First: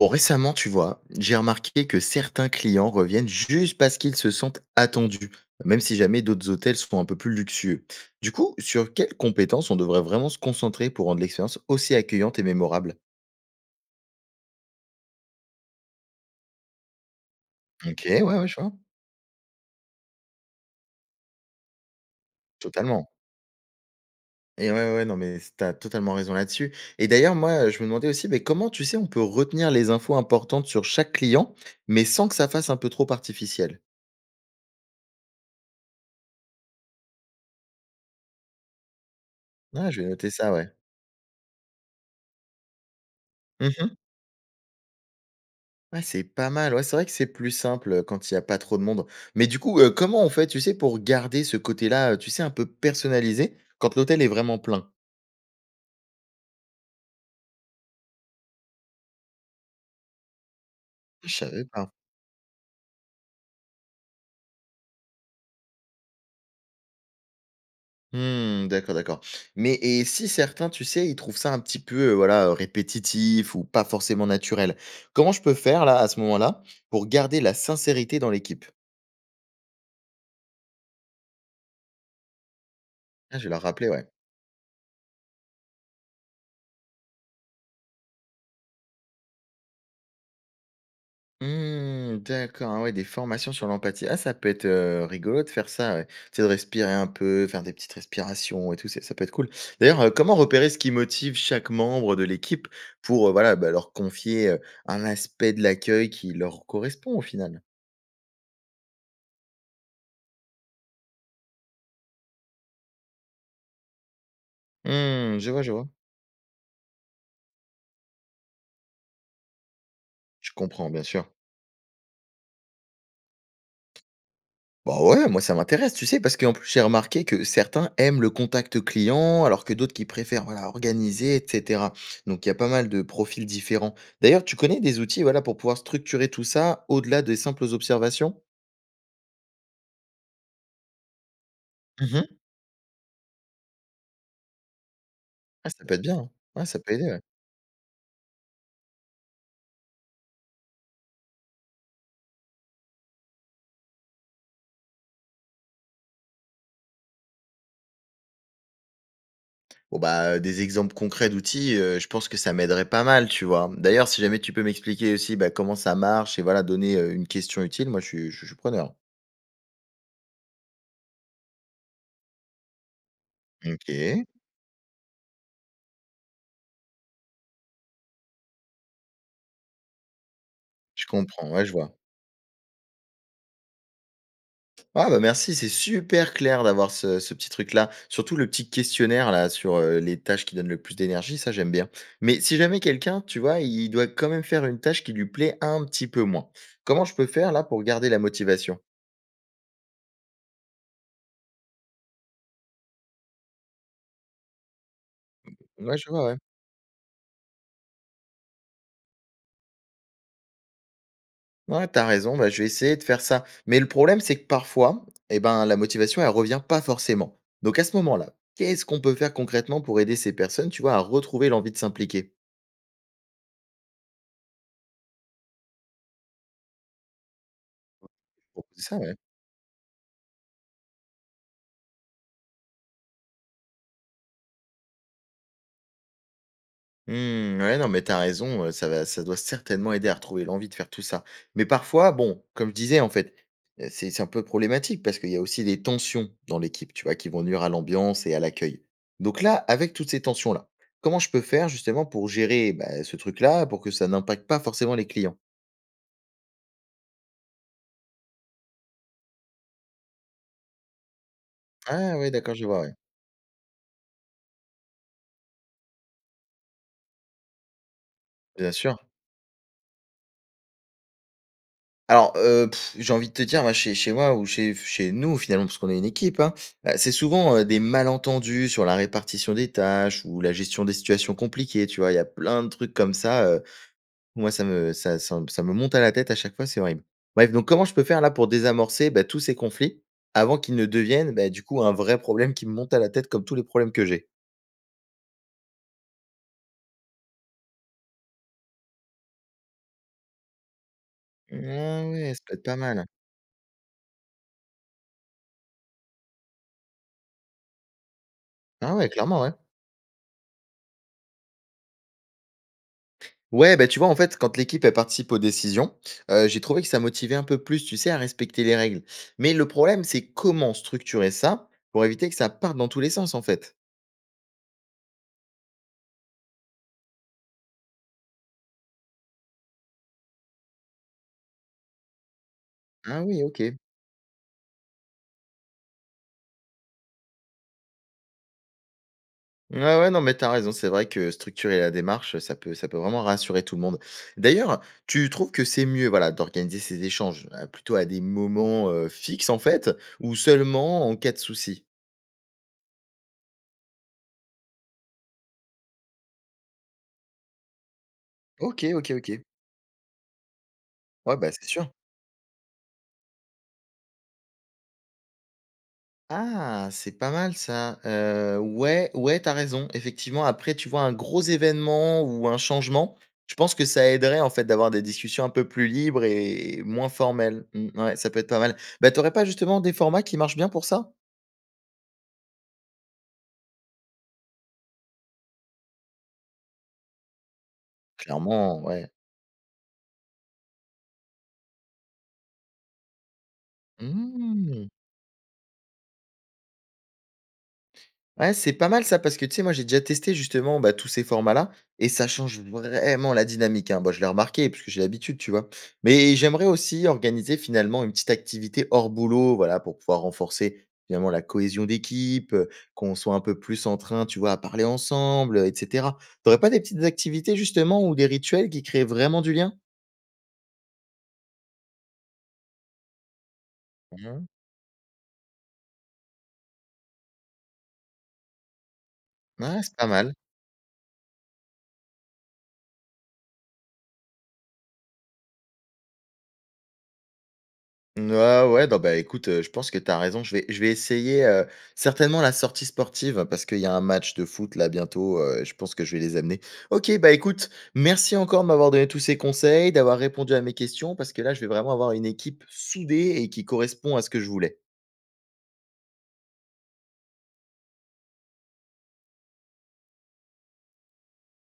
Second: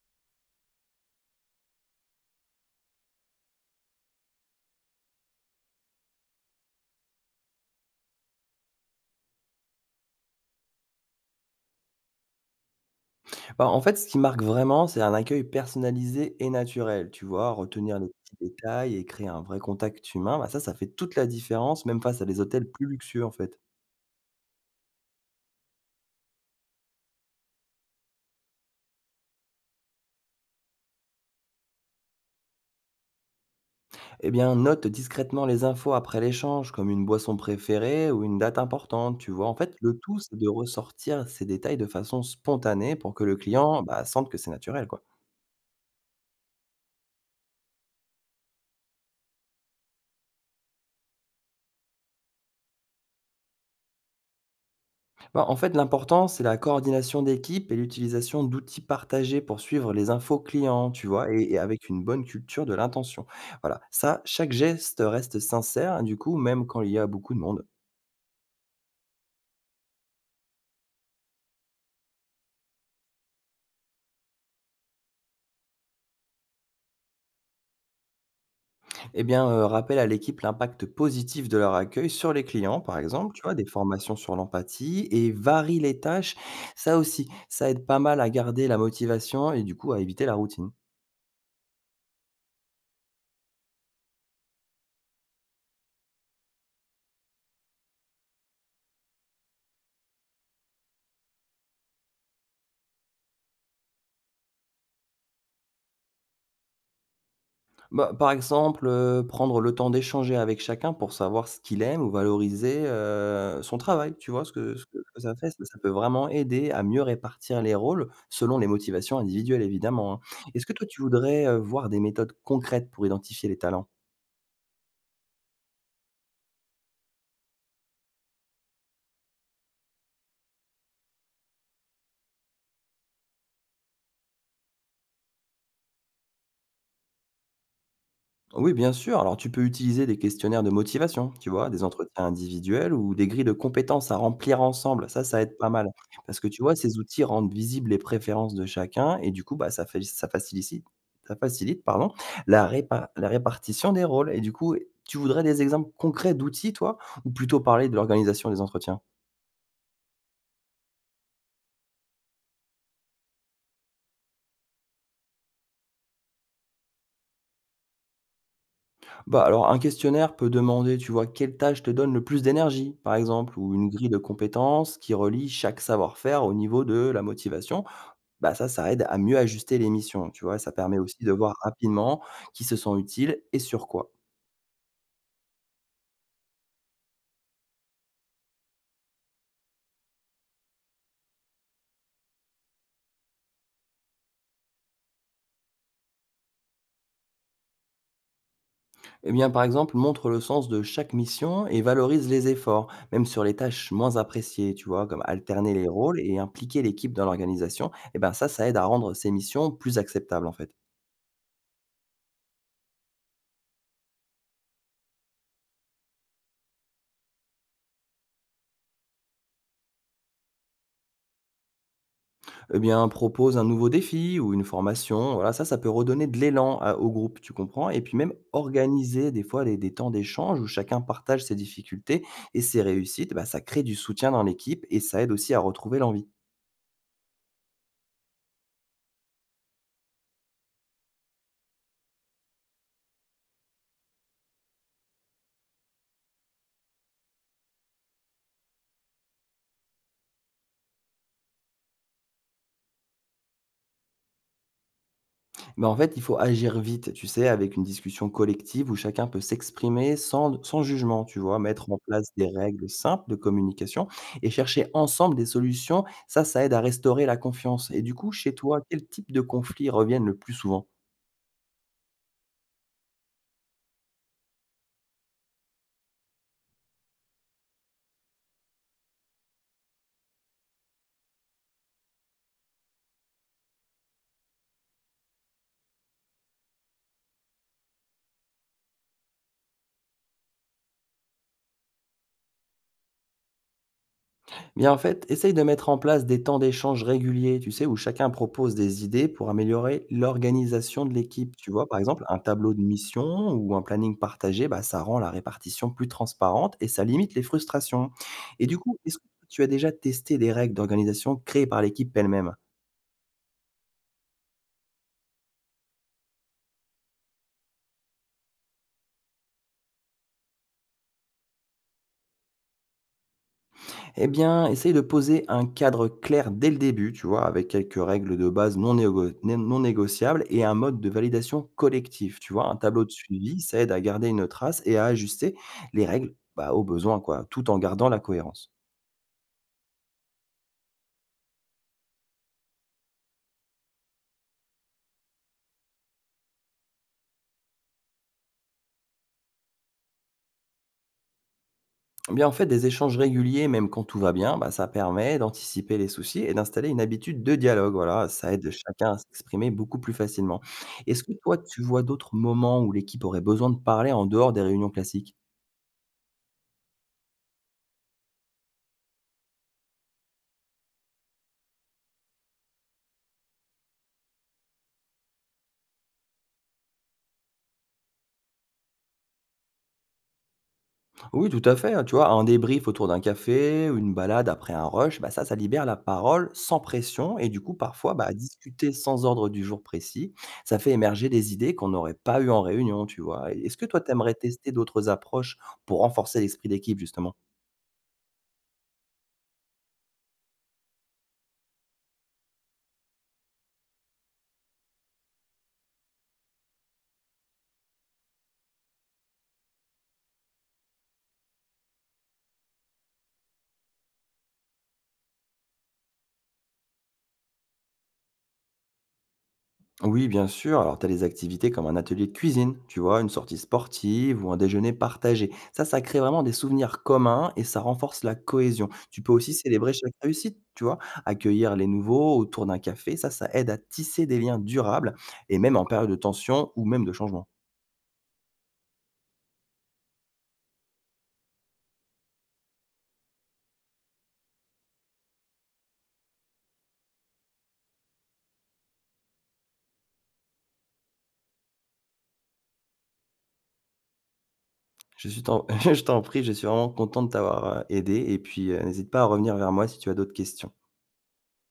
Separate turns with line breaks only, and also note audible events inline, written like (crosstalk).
Bon, récemment, tu vois, j'ai remarqué que certains clients reviennent juste parce qu'ils se sentent attendus, même si jamais d'autres hôtels sont un peu plus luxueux. Du coup, sur quelles compétences on devrait vraiment se concentrer pour rendre l'expérience aussi accueillante et mémorable?
Bah, en fait, ce qui marque vraiment, c'est un accueil personnalisé et naturel, tu vois? Retenir
Ok,
les
ouais,
petits
ouais, je vois.
détails et créer un vrai contact humain, bah, ça fait toute la différence, même face à des hôtels plus
Totalement.
luxueux, en fait.
Et ouais, ouais, non, mais t'as totalement raison là-dessus. Et d'ailleurs, moi, je me demandais aussi, mais comment, tu sais, on peut retenir les infos importantes sur chaque client, mais sans que ça fasse un peu trop artificiel?
Eh bien, note discrètement les infos après l'échange, comme une boisson préférée ou une date importante, tu vois? En fait,
Ah,
le
je vais
tout,
noter
c'est de
ça, ouais.
ressortir ces détails de façon spontanée pour que le client, bah, sente que c'est naturel, quoi.
Ouais, c'est pas mal. Ouais, c'est vrai que c'est plus simple, quand il y a pas trop de monde. Mais du coup, comment on fait, tu sais, pour garder ce côté-là, tu sais, un peu personnalisé quand l'hôtel est vraiment plein?
Bah, en fait, l'important, c'est la coordination d'équipe et l'utilisation d'outils partagés pour suivre les infos clients, tu vois,
Je
et
savais
avec
pas.
une bonne culture de l'intention. Voilà, ça, chaque geste reste sincère, hein, du coup, même quand il y a beaucoup de monde.
Mmh, d'accord, d'accord. Mais et si certains, tu sais, ils trouvent ça un petit peu, voilà, répétitif ou pas forcément naturel, comment je peux faire là, à ce moment-là, pour garder la sincérité dans l'équipe?
Eh bien, rappelle à l'équipe l'impact positif de leur accueil sur les clients, par exemple,
Ah,
tu
je vais
vois,
leur
des
rappeler, ouais.
formations sur l'empathie et varie les tâches. Ça aussi, ça aide pas mal à garder la motivation et du coup à éviter la routine.
Mmh, d'accord, ah ouais, des formations sur l'empathie. Ah, ça peut être, rigolo de faire ça, ouais. Tu sais, de respirer un peu, faire des petites respirations et tout, c'est ça peut être cool. D'ailleurs, comment repérer ce qui motive chaque membre de l'équipe pour, voilà, bah, leur confier, un aspect de l'accueil qui leur correspond au final?
Bah, par exemple, prendre le temps d'échanger avec chacun pour savoir ce qu'il aime ou valoriser, son travail, tu vois? Ce que ça
Mmh,
fait,
je
ça
vois, je
ça
vois.
peut vraiment aider à mieux répartir les rôles, selon les motivations individuelles évidemment, hein.
Je
Est-ce que toi
comprends,
tu
bien sûr.
voudrais, voir des méthodes concrètes pour identifier les talents?
Bah ouais, moi ça m'intéresse, tu sais, parce qu'en plus j'ai remarqué que certains aiment le contact client, alors que d'autres qui préfèrent voilà, organiser, etc. Donc il y a pas mal de profils différents. D'ailleurs, tu connais des outils voilà, pour pouvoir structurer tout ça au-delà des simples observations?
Oui, bien sûr. Alors, tu peux utiliser des questionnaires de motivation, tu vois, des entretiens
Mhm.
individuels ou des grilles de compétences à remplir ensemble. Ça aide pas
Ah, ça
mal.
peut être bien, hein.
Parce que tu
Ouais,
vois,
ça peut
ces
aider, ouais.
outils rendent visibles les préférences de chacun et du coup, bah, ça facilite pardon, la répartition des rôles. Et du coup, tu voudrais des exemples concrets d'outils, toi, ou plutôt parler de l'organisation des entretiens?
Bon, bah, des exemples concrets d'outils, je pense que ça m'aiderait pas mal, tu vois. D'ailleurs, si jamais tu peux m'expliquer aussi bah, comment ça marche et voilà, donner une question utile, moi je suis preneur.
Bah, alors, un questionnaire peut demander, tu vois, quelle tâche te donne le plus d'énergie, par exemple, ou une
Ok,
grille de compétences qui relie chaque savoir-faire au niveau de la motivation. Bah, ça aide à mieux ajuster les missions, tu vois? Ça permet
je
aussi de
comprends,
voir
ouais, je vois.
rapidement qui se sent utile et sur quoi.
Ah bah merci, c'est super clair d'avoir ce petit truc-là. Surtout le petit questionnaire là sur, les tâches qui donnent le plus d'énergie, ça j'aime bien. Mais si jamais quelqu'un, tu vois, il doit quand même faire une tâche qui lui plaît un petit peu moins, comment je peux faire là pour garder la motivation?
Eh bien, par exemple, montre le sens de chaque mission et valorise les efforts, même sur les tâches moins appréciées, tu vois, comme alterner les
Ouais, je
rôles
vois, ouais.
et impliquer l'équipe dans l'organisation. Eh ben ça aide à rendre ces missions plus acceptables, en fait.
Ouais, tu as raison, bah, je vais essayer de faire ça. Mais le problème, c'est que parfois, eh ben, la motivation, elle revient pas forcément. Donc à ce moment-là, qu'est-ce qu'on peut faire concrètement pour aider ces personnes, tu vois, à retrouver l'envie de s'impliquer?
Eh bien, propose un nouveau défi ou une formation. Voilà, ça peut redonner de l'élan au groupe, tu comprends? Et puis même
C'est ça, ouais.
organiser des fois des temps d'échange où chacun partage ses difficultés et ses réussites, bah, ça crée du soutien dans l'équipe et ça aide aussi à retrouver l'envie.
Mmh, ouais, non, mais t'as raison, ça va ça doit certainement aider à retrouver l'envie de faire tout ça. Mais parfois, bon, comme je disais, en fait, c'est un peu problématique parce qu'il y a aussi des tensions dans l'équipe, tu vois, qui vont nuire à l'ambiance et à l'accueil. Donc là, avec toutes ces tensions-là, comment je peux faire justement pour gérer, bah, ce truc-là, pour que ça n'impacte pas forcément les clients?
Mais en fait, il faut agir vite, tu sais, avec une discussion collective où chacun peut s'exprimer sans jugement, tu vois, mettre en
Ah
place
oui,
des
d'accord, je vois,
règles
ouais.
simples de communication et chercher ensemble des solutions. Ça aide à restaurer la confiance. Et du coup, chez
Bien
toi,
sûr.
quel type de conflits reviennent le plus souvent?
Alors, j'ai envie de te dire, moi, chez moi ou chez nous, finalement, parce qu'on est une équipe, hein, c'est souvent, des malentendus sur la répartition des tâches ou la gestion des situations compliquées, tu vois? Il y a plein de trucs comme ça, moi, ça me monte à la tête à chaque fois, c'est horrible. Bref, donc comment je peux faire, là, pour désamorcer, bah, tous ces conflits avant qu'ils ne deviennent, bah, du coup, un vrai problème qui me monte à la tête comme tous les problèmes que j'ai?
Bien, en fait, essaye de mettre en place des temps d'échange réguliers, tu sais, où chacun propose des idées pour améliorer l'organisation de l'équipe. Tu vois, par
Ah
exemple,
ouais,
un
ça peut être
tableau
pas
de
mal.
mission ou un planning partagé, bah, ça rend la répartition plus transparente et ça limite les frustrations. Et du
Ah
coup,
ouais,
est-ce que
clairement, ouais.
tu as déjà testé des règles d'organisation créées par l'équipe elle-même?
Ouais, bah, tu vois, en fait, quand l'équipe, elle participe aux décisions, j'ai trouvé que ça motivait un peu plus, tu sais, à respecter les règles. Mais le problème, c'est comment structurer ça pour éviter que ça parte dans tous les sens, en fait?
Eh bien, essaye de poser un cadre clair dès le début, tu vois, avec quelques règles de base non négociables et un mode de validation collectif, tu vois. Un tableau de
Ah oui,
suivi,
OK.
ça aide à garder une trace et à ajuster les règles bah, aux besoins, quoi, tout en gardant la cohérence.
Ouais, ouais, non, mais t'as raison, c'est vrai que structurer la démarche, ça peut vraiment rassurer tout le monde. D'ailleurs, tu trouves que c'est mieux, voilà, d'organiser ces échanges, plutôt à des moments, fixes, en fait, ou seulement en cas de souci?
Eh bien, en fait, des échanges réguliers, même quand tout va bien, bah, ça permet d'anticiper les soucis et d'installer une habitude de dialogue. Voilà, ça aide
OK, OK,
chacun à
OK.
s'exprimer beaucoup plus facilement. Est-ce que
Ouais, bah,
toi,
c'est
tu
sûr.
vois d'autres moments où l'équipe aurait besoin de parler en dehors des réunions classiques?
Ah, c'est pas mal ça. Ouais, ouais, t'as raison. Effectivement, après, tu vois, un gros événement ou un changement, je pense que ça aiderait, en fait, d'avoir des discussions un peu plus libres et moins formelles. Mmh, ouais, ça peut être pas mal. Bah, t'aurais pas justement des formats qui marchent bien pour ça?
Oui, tout à fait, hein, tu vois, un débrief autour d'un café ou une balade après un rush, bah ça, ça libère la parole sans pression et du coup, parfois, bah,
Clairement,
discuter
ouais.
sans ordre du jour précis, ça fait émerger des idées qu'on n'aurait pas eues en réunion, tu vois. Est-ce que toi, t'aimerais tester
Mmh.
d'autres approches pour renforcer l'esprit d'équipe, justement?
Ouais, c'est pas mal ça parce que tu sais, moi j'ai déjà testé justement bah, tous ces formats-là et ça change vraiment la dynamique, hein. Bah, je l'ai remarqué parce que j'ai l'habitude, tu vois. Mais j'aimerais aussi organiser finalement une petite activité hors boulot, voilà, pour pouvoir renforcer finalement la cohésion d'équipe, qu'on soit un peu plus en train, tu vois, à parler ensemble, etc. T'aurais pas des petites activités justement ou des rituels qui créent vraiment du lien?
Oui, bien sûr. Alors, tu as des activités comme un atelier de cuisine, tu vois, une sortie sportive
Mhm.
ou un déjeuner partagé. Ça crée vraiment des souvenirs communs et ça renforce la cohésion. Tu peux aussi
Ouais,
célébrer
c'est pas
chaque
mal.
réussite, tu vois, accueillir les nouveaux autour d'un café. Ça aide à tisser des liens durables et même en période de tension ou même de changement.
Ouais, ouais, non, bah, écoute, je pense que tu as raison. Je vais essayer, certainement la sortie sportive parce qu'il y a un match de foot là bientôt, je pense que je vais les amener. OK, bah, écoute, merci encore de m'avoir donné tous ces conseils, d'avoir répondu à mes questions parce que là, je vais vraiment avoir une équipe soudée et qui correspond à ce que je voulais.
Je suis t'en- (laughs) je t'en prie, je suis vraiment content de t'avoir aidé et puis n'hésite pas à revenir vers moi si tu as d'autres questions.